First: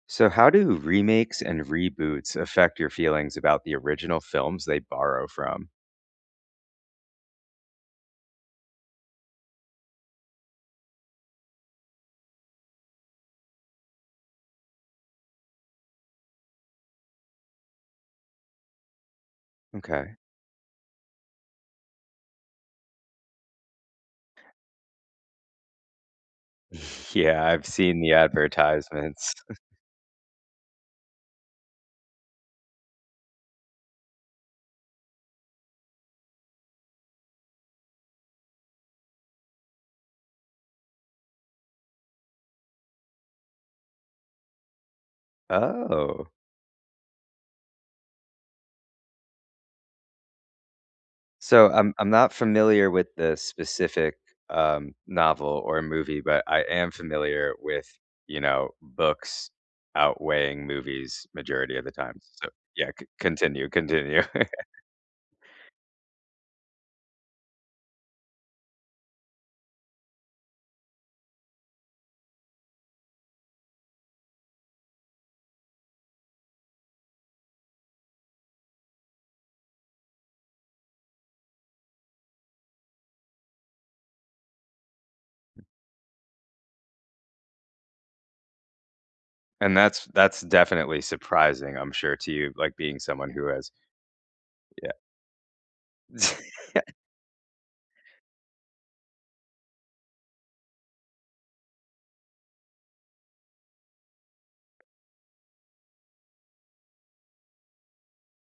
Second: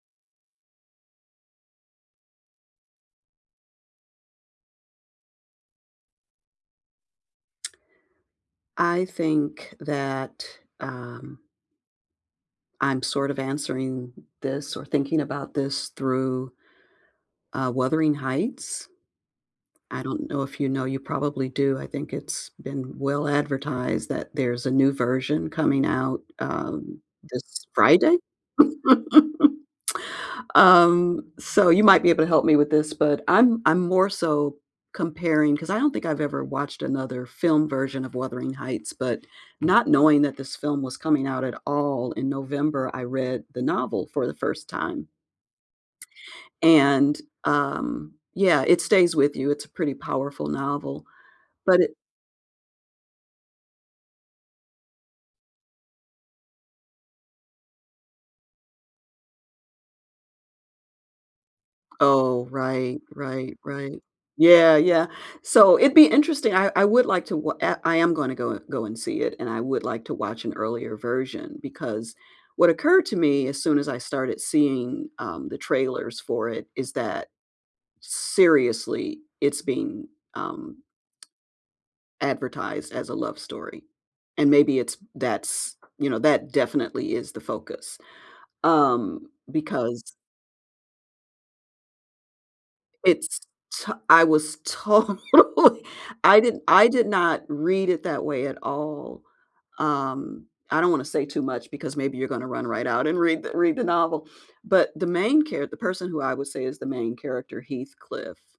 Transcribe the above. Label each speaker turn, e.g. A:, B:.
A: So how do remakes and reboots affect your feelings about the original films they borrow from?
B: I think that, um I'm sort of answering this or thinking about this through, uh, Wuthering Heights. I
A: Okay.
B: don't know if you know, you probably do. I think it's been well advertised that there's a new version coming out, um,
A: Yeah, I've
B: this
A: seen the
B: Friday.
A: advertisements.
B: Um, so you might be able to help me with this, but I'm I'm more so comparing 'cause I don't think I've ever watched another film version of Wuthering Heights, but not knowing that this film was coming out at all in November, I read the novel for the first time.
A: Oh.
B: And, um, yeah, it stays with you. It's a pretty powerful novel,
A: So
B: but it
A: I'm I'm not familiar with the specific, um, novel or movie, but I am familiar with, you know, books outweighing movies majority of the time,
B: Oh,
A: so, yeah,
B: right,
A: c
B: right,
A: continue,
B: right.
A: continue.
B: Yeah, yeah. So, it'd be interesting, I I would like to wa I I am gonna go go and see it and I would like to watch an earlier version because what occurred to me as soon as I started seeing, um, the trailers for it is that, seriously, it's being, um advertised as a love story, and maybe it's that's, you know, that definitely is the focus, um,
A: And that's
B: because
A: that's definitely surprising, I'm sure, to you, like, being someone
B: It's,
A: who has
B: to I was
A: Yeah.
B: totally, I didn't I did not read it that way at all, um, I don't wanna say too much because maybe you're going to run right out and read the read the novel, but, the main char the person who I would say is the main character, Heathcliff